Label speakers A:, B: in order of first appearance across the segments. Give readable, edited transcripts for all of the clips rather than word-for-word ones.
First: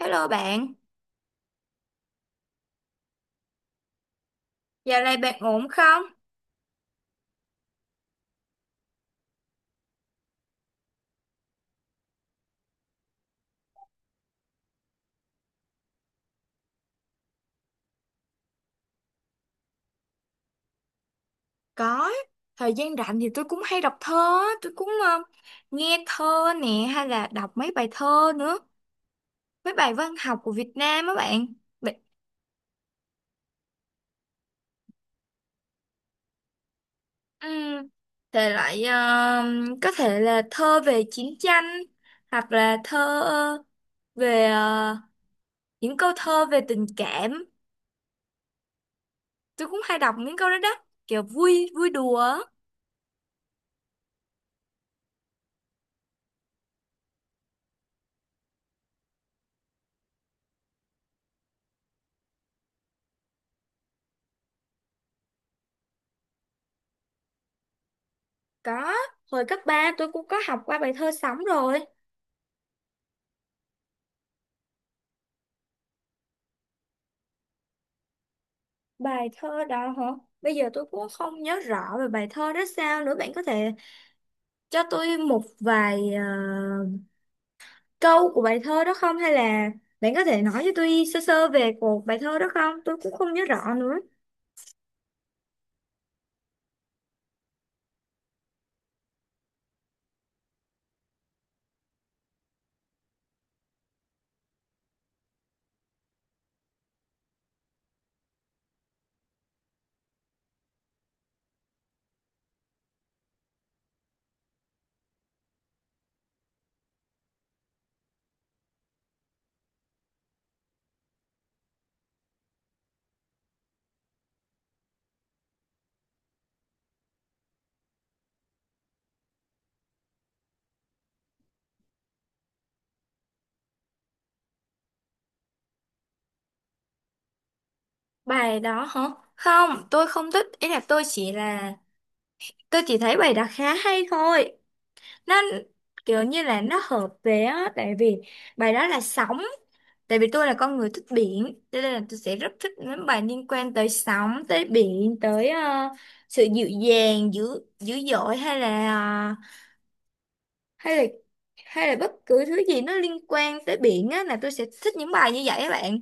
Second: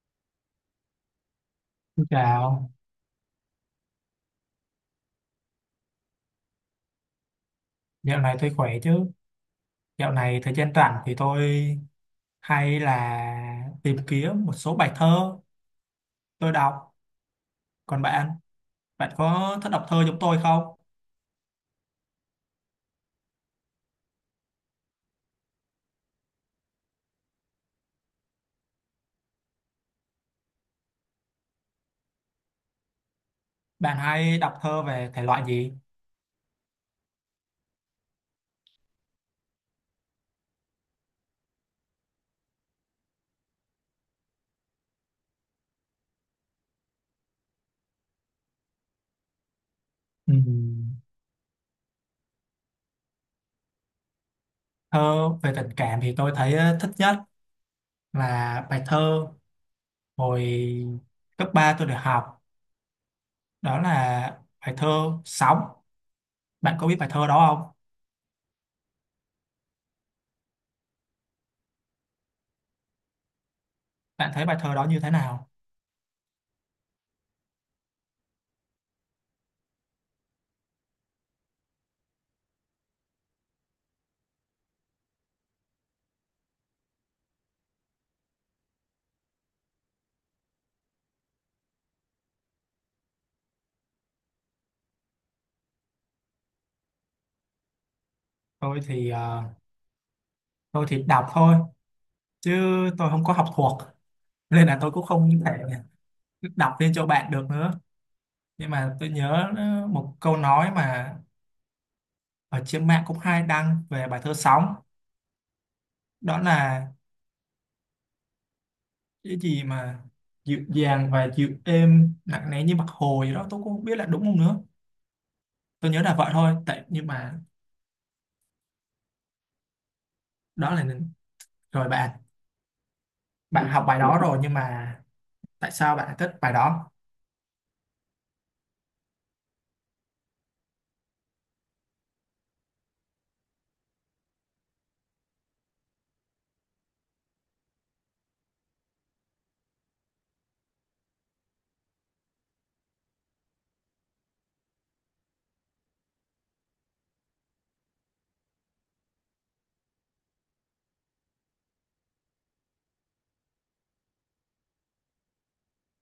A: Hello bạn,
B: Xin chào.
A: dạo này bạn ổn không?
B: Dạo này tôi khỏe chứ? Dạo này thời gian rảnh thì tôi hay là tìm kiếm một số bài thơ tôi đọc. Còn bạn, bạn có thích đọc thơ giống tôi không?
A: Có, thời gian rảnh thì tôi cũng hay đọc thơ, á, tôi cũng nghe thơ nè hay là đọc mấy bài thơ nữa, mấy bài văn học của Việt Nam á bạn. Bạn
B: Bạn hay đọc thơ về thể loại gì?
A: um, thể loại có thể là thơ về chiến tranh hoặc là thơ về những câu thơ về tình cảm. Tôi cũng hay đọc những câu đó đó,
B: Ừm.
A: kiểu vui vui đùa á.
B: Thơ về tình cảm thì tôi thấy thích nhất là bài thơ hồi cấp 3 tôi được học. Đó là bài thơ Sóng. Bạn có biết bài thơ đó không?
A: Có, hồi cấp 3 tôi cũng có học qua bài thơ sống rồi.
B: Bạn thấy bài thơ đó như thế nào?
A: Bài thơ đó hả? Bây giờ tôi cũng không nhớ rõ về bài thơ đó sao nữa. Bạn có thể cho tôi một vài câu của bài thơ đó không? Hay là bạn có thể nói cho tôi sơ sơ về cuộc bài thơ đó không? Tôi cũng không nhớ rõ nữa.
B: Tôi thì ờ, tôi thì đọc thôi chứ tôi không có học thuộc, nên là tôi cũng không thể đọc lên cho bạn được nữa, nhưng mà tôi nhớ một câu nói mà ở trên mạng cũng hay đăng về bài thơ Sóng. Đó là cái gì mà dịu dàng và dịu êm, nặng nề như mặt hồ gì đó, tôi cũng không biết là đúng không nữa. Tôi nhớ là vậy thôi. Tại nhưng mà đó là, rồi bạn bạn học bài đó rồi, nhưng mà tại sao bạn lại thích bài đó?
A: Bài đó hả? Không, tôi không thích. Ý là... Tôi chỉ thấy bài đó khá hay thôi. Nó kiểu như là nó hợp về á, tại vì bài đó là sóng, tại vì tôi là con người thích biển, cho nên là tôi sẽ rất thích những bài liên quan tới sóng, tới biển, tới sự dịu dàng dữ dữ dội, hay là hay là hay là bất cứ thứ gì nó liên quan tới biển á là tôi sẽ thích những bài như vậy các bạn.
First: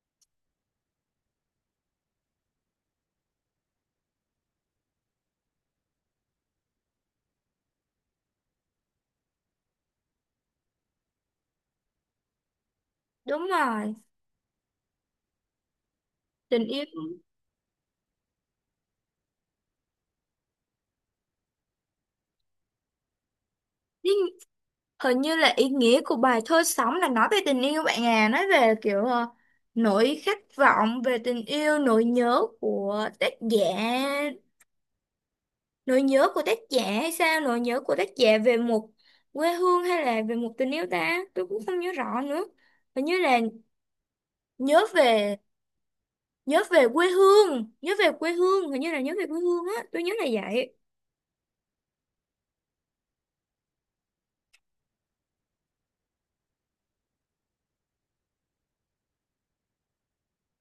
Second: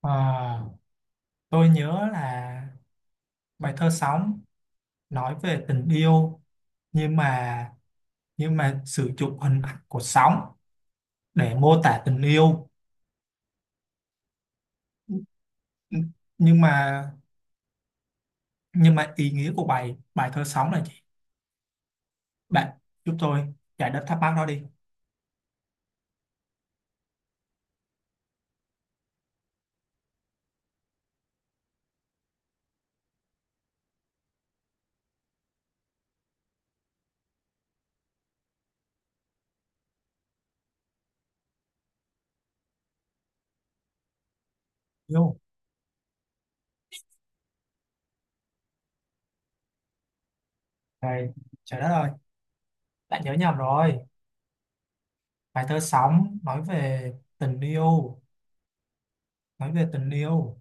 B: Ờ, tôi nhớ là bài thơ Sóng nói về tình yêu, nhưng mà nhưng mà sử dụng hình ảnh của sóng để mô tả tình yêu.
A: Đúng rồi,
B: nhưng
A: tình yêu.
B: mà nhưng mà ý nghĩa của bài bài thơ Sóng là gì? Bạn giúp tôi giải đáp
A: Lý,
B: thắc mắc đó đi.
A: hình như là ý nghĩa của bài thơ sống là nói về tình yêu bạn à, nói về kiểu nỗi khát vọng về tình yêu, nỗi nhớ của tác giả hay sao, nỗi nhớ của tác giả về một quê hương hay là về một tình yêu ta, tôi cũng không nhớ rõ nữa. Hình như là nhớ về,
B: Yêu
A: nhớ về quê hương, hình như là nhớ về quê hương á, tôi nhớ là vậy.
B: này, trời đất ơi, bạn nhớ nhầm rồi! Bài thơ Sóng nói về tình yêu, nói về tình yêu,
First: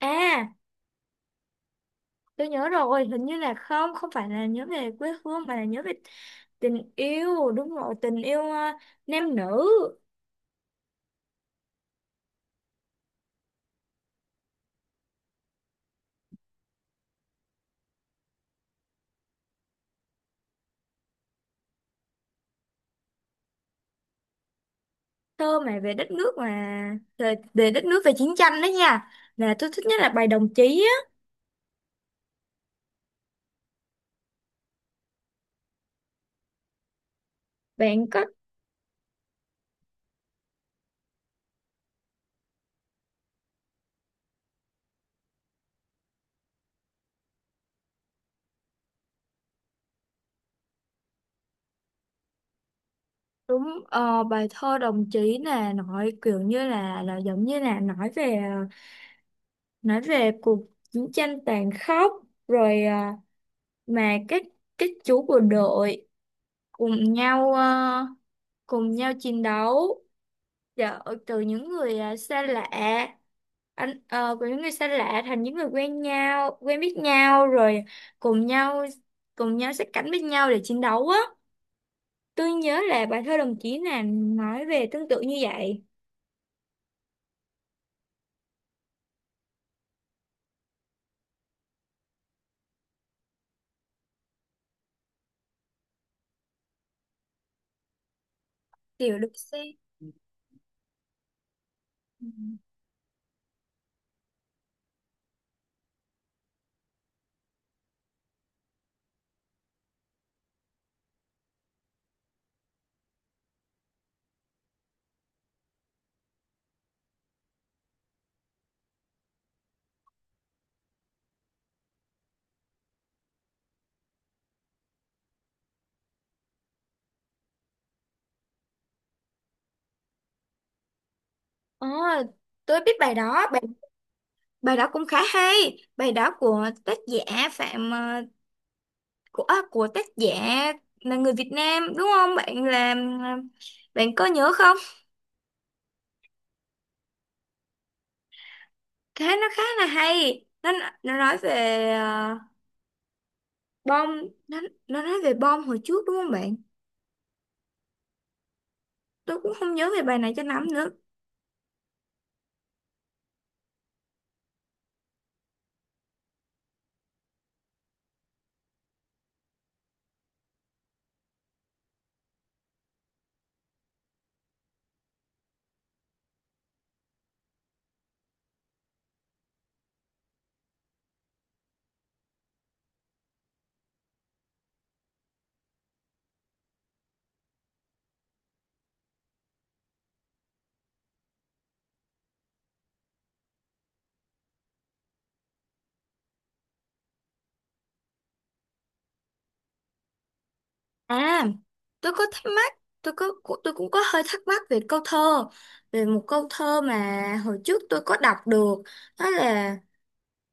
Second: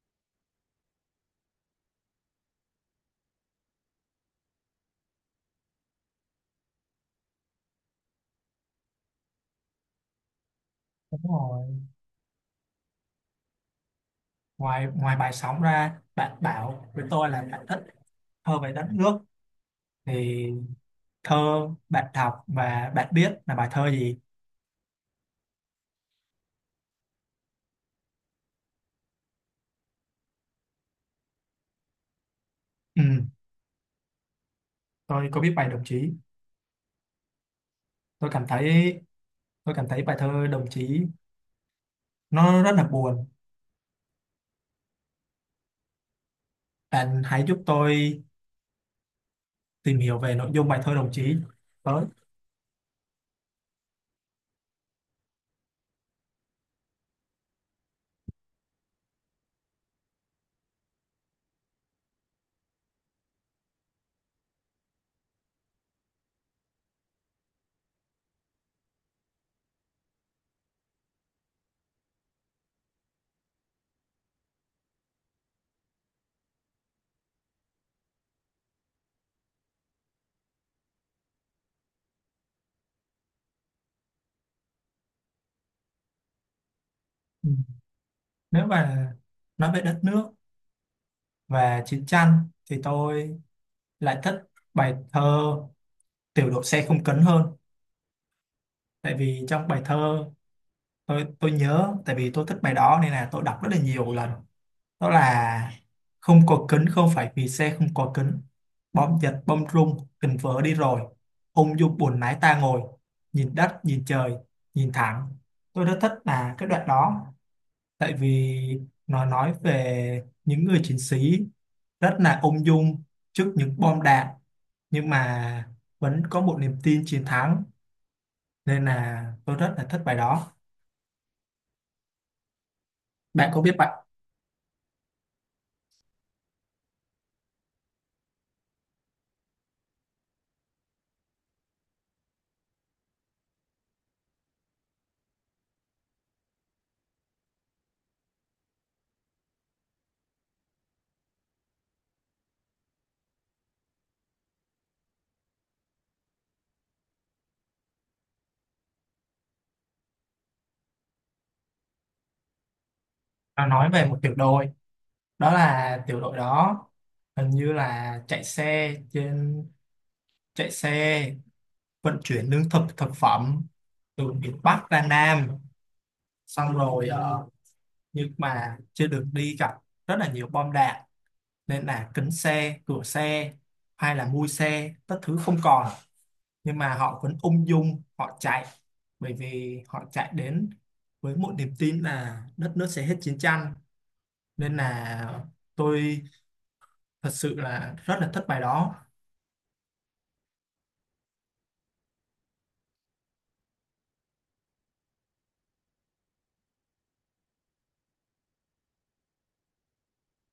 A: À, tôi nhớ rồi, hình như là không, không phải là nhớ về quê hương mà là nhớ về tình yêu. Đúng rồi, tình yêu nam nữ.
B: đúng rồi. Ngoài ngoài bài Sóng ra, bạn bảo với tôi là bạn thích thơ về đất nước, thì thơ bạn đọc và bạn biết là bài thơ gì?
A: Thơ mà về đất nước mà về đất nước, về chiến tranh đó nha, là tôi thích nhất là bài đồng chí á.
B: Ừ, tôi có biết bài Đồng Chí.
A: Bạn có
B: Tôi cảm thấy Tôi cảm thấy bài thơ Đồng Chí nó rất là buồn. Bạn hãy giúp tôi tìm hiểu về nội dung bài thơ Đồng Chí tới.
A: đúng bài thơ đồng chí là nói kiểu như là giống như là nói về nói về cuộc chiến tranh tàn khốc rồi, mà các chú bộ đội cùng nhau, cùng nhau chiến đấu. Dạ, từ những người xa lạ, của những người xa lạ thành những người quen nhau, quen biết nhau, rồi cùng nhau, sát cánh với nhau để chiến đấu á. Tôi nhớ là bài thơ đồng chí là nói về tương tự như vậy.
B: Ừ. Nếu mà nói về đất nước và chiến tranh thì tôi lại thích bài thơ Tiểu đội xe không cấn hơn. Tại
A: Kiểu được
B: vì
A: xem.
B: trong bài thơ tôi nhớ, tại
A: Ừ.
B: vì tôi thích bài đó nên là tôi đọc rất là nhiều lần. Đó là: không có kính không phải vì xe không có kính, bom giật bom rung tình vỡ đi rồi, ung dung buồn lái ta ngồi, nhìn đất nhìn trời nhìn thẳng. Tôi rất thích là cái đoạn đó, tại vì nó nói về những người chiến sĩ rất là ung dung trước những bom đạn, nhưng mà vẫn có một niềm tin chiến thắng, nên là tôi rất là thích bài đó.
A: Ờ, tôi biết bài đó,
B: Bạn có biết bạn.
A: bài đó cũng khá hay. Bài đó của tác giả Phạm của của tác giả là người Việt Nam đúng không? Bạn làm bạn có nhớ không? Cái nó khá là hay, nó nói về bom, nó nó nói về bom hồi trước đúng không bạn? Tôi cũng không nhớ về bài này cho lắm nữa.
B: Nó nói về một tiểu đội, đó là tiểu đội đó hình như là chạy xe vận chuyển lương thực thực phẩm từ miền Bắc ra Nam, xong rồi nhưng mà trên đường đi gặp rất là nhiều bom đạn, nên là kính xe, cửa xe hay là mui xe tất thứ không còn, nhưng mà họ vẫn ung dung họ chạy, bởi vì họ chạy đến với một niềm tin là đất nước sẽ hết chiến tranh, nên là tôi thật sự là rất là thích bài đó.
A: À, tôi có thắc mắc, tôi cũng có hơi thắc mắc về câu thơ, về một câu thơ mà hồi trước tôi có đọc được, đó là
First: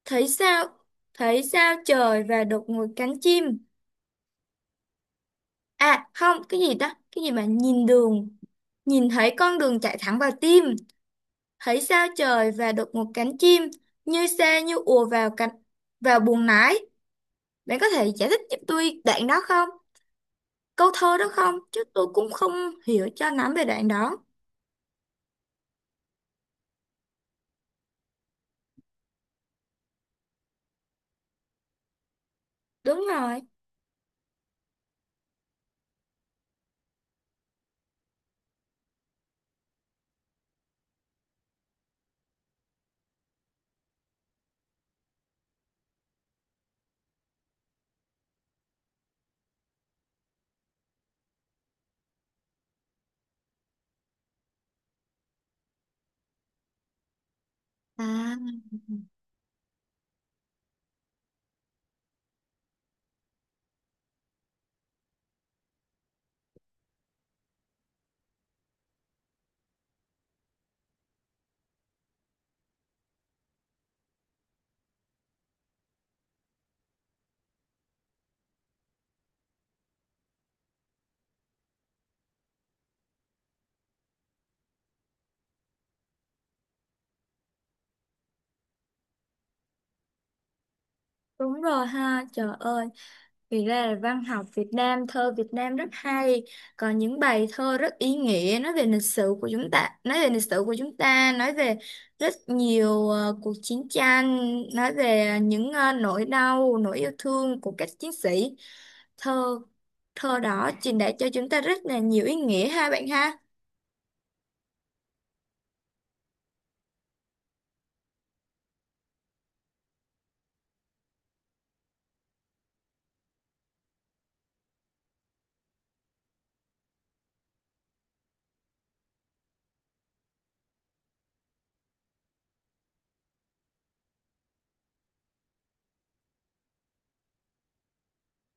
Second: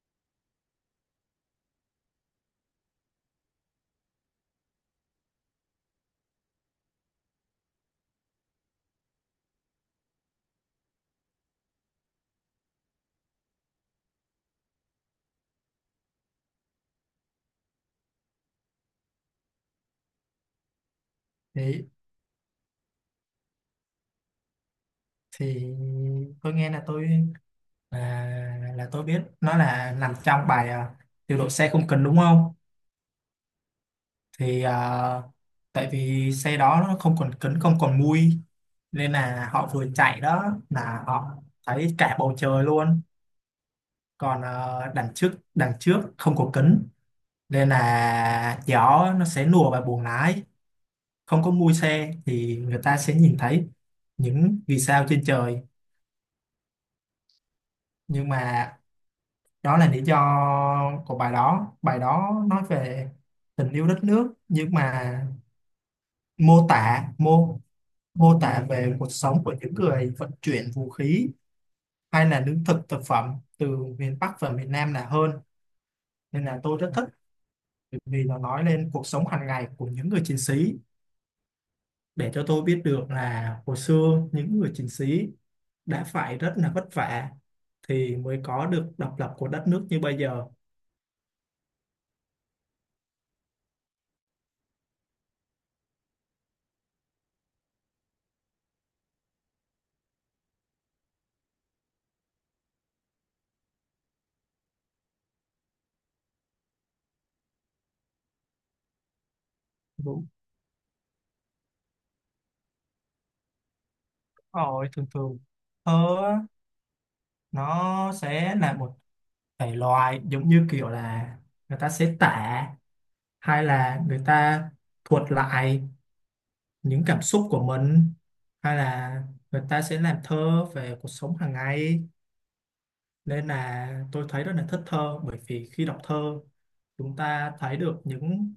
A: thấy sao thấy sao trời và đột ngột cánh chim, à không, cái gì đó, cái gì mà nhìn đường, nhìn thấy con đường chạy thẳng vào tim, thấy sao trời và được một cánh chim như xe như ùa vào vào buồng lái. Bạn có thể giải thích giúp tôi đoạn đó không, câu thơ đó không? Chứ
B: thì
A: tôi cũng không hiểu cho lắm về đoạn đó.
B: thì tôi nghe là tôi, là là tôi biết nó là nằm trong bài điều độ xe không cần, đúng không?
A: Đúng rồi.
B: Thì tại vì xe đó nó không còn kính không còn mui, nên là họ vừa chạy đó là họ thấy cả bầu trời luôn, còn đằng trước không có kính nên là gió nó sẽ lùa vào buồng lái, không có mui xe thì người ta sẽ nhìn thấy những vì sao trên trời. Nhưng
A: À,
B: mà đó là lý do của bài đó, bài đó nói về tình yêu đất nước, nhưng mà mô tả mô mô tả về cuộc sống của những người vận chuyển vũ khí hay là lương thực thực phẩm từ miền Bắc và miền Nam là hơn, nên là tôi rất thích, bởi vì nó nói lên cuộc sống hàng ngày của những người chiến sĩ, để cho tôi biết được là hồi xưa những người chiến sĩ đã phải rất là vất vả thì mới có được độc lập của đất nước như bây giờ.
A: đúng rồi, ha trời ơi. Thì ra là văn học Việt Nam, thơ Việt Nam rất hay, còn những bài thơ rất ý nghĩa nói về lịch sử của chúng ta, nói về lịch sử của chúng ta, nói về rất nhiều cuộc chiến tranh, nói về những nỗi đau, nỗi yêu thương của các chiến sĩ. Thơ
B: Đúng
A: thơ đó truyền đạt cho chúng ta rất là nhiều ý nghĩa ha bạn ha.
B: rồi. Thường thường ờ nó sẽ là một thể loại giống như kiểu là người ta sẽ tả, hay là người ta thuật lại những cảm xúc của mình, hay là người ta sẽ làm thơ về cuộc sống hàng ngày, nên là tôi thấy rất là thích thơ, bởi vì khi đọc thơ chúng ta thấy được những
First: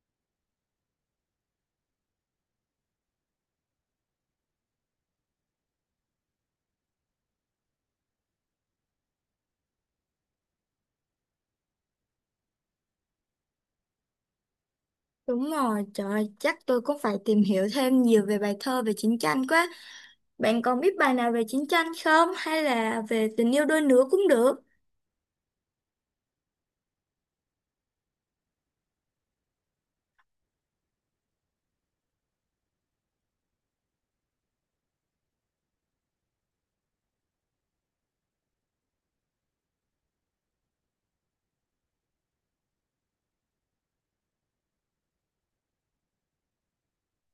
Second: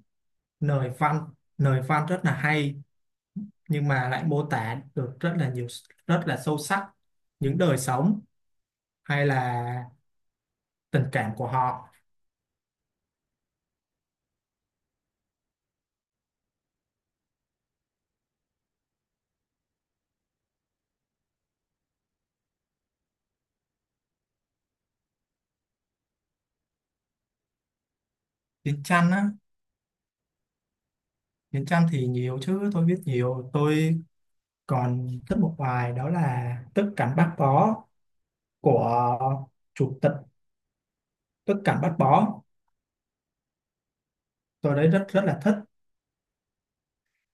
B: lời văn, lời văn rất là hay, nhưng mà lại mô tả được rất là nhiều, rất là sâu sắc những đời sống hay là tình cảm của họ.
A: Đúng rồi, trời ơi, chắc tôi cũng phải tìm hiểu thêm nhiều về bài thơ về chiến tranh quá. Bạn còn biết bài nào về chiến tranh không? Hay là về tình yêu đôi lứa cũng được.
B: Chiến tranh á? Miền Nam thì nhiều chứ, tôi biết nhiều, tôi còn thích một bài đó là Tức cảnh Bác Bó của chủ tịch. Tức cảnh Bác Bó tôi đấy rất rất là thích,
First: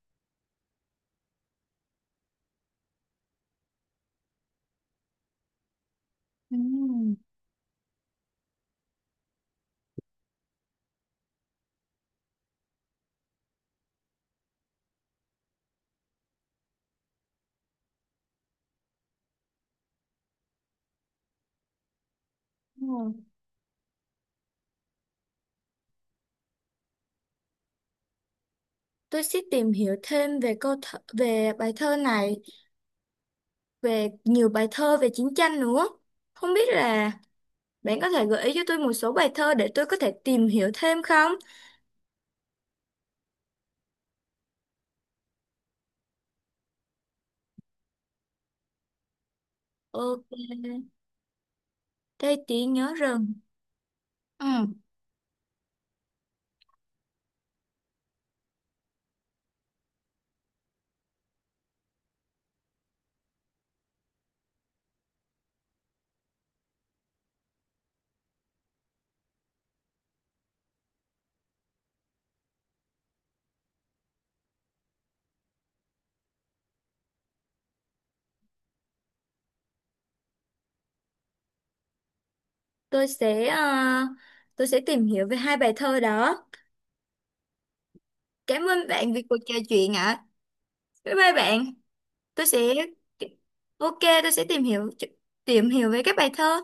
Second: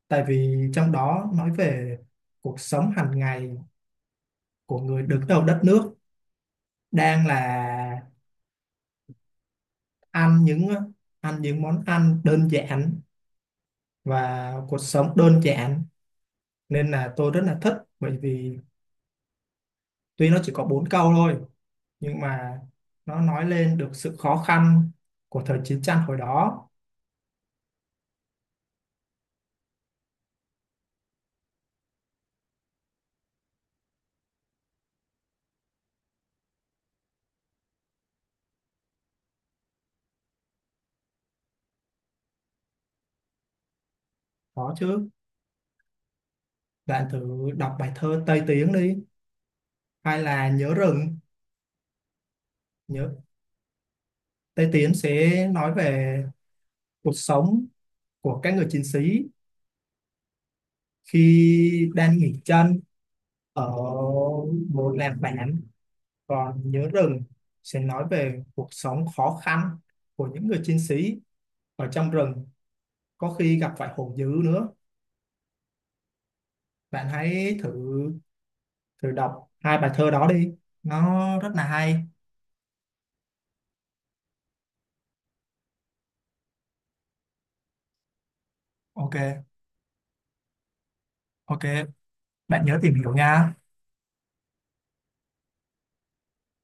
B: tại vì trong đó nói về cuộc sống hàng ngày của người đứng đầu đất nước,
A: Ừ,
B: đang là ăn những ăn những món ăn đơn giản và cuộc sống đơn giản, nên là tôi rất là thích, bởi vì tuy nó chỉ có bốn câu thôi nhưng mà
A: đúng rồi.
B: nó nói lên được sự khó khăn của thời chiến tranh hồi đó.
A: Tôi sẽ tìm hiểu thêm về câu thơ, về bài thơ này, về nhiều bài thơ về chiến tranh nữa. Không biết là bạn có thể gợi ý cho tôi một số bài thơ để tôi có thể tìm hiểu thêm không?
B: Có chứ, bạn thử đọc bài thơ Tây Tiến đi, hay
A: Ok,
B: là Nhớ Rừng.
A: đây tí nhớ
B: nhớ
A: rừng. Ừ,
B: Tây Tiến sẽ nói về cuộc sống của các người chiến sĩ khi đang nghỉ chân ở một làng bản, còn Nhớ Rừng sẽ nói về cuộc sống khó khăn của những người chiến sĩ ở trong rừng, có khi gặp phải hổ dữ nữa. Bạn hãy thử thử đọc hai bài thơ đó đi, nó rất là hay.
A: tôi sẽ tôi sẽ tìm hiểu về hai bài thơ đó. Cảm ơn bạn vì cuộc
B: Ok.
A: trò chuyện ạ. Bye bye
B: Ok,
A: bạn. Tôi sẽ
B: bạn nhớ tìm hiểu nha.
A: ok, tôi sẽ tìm hiểu về các bài thơ.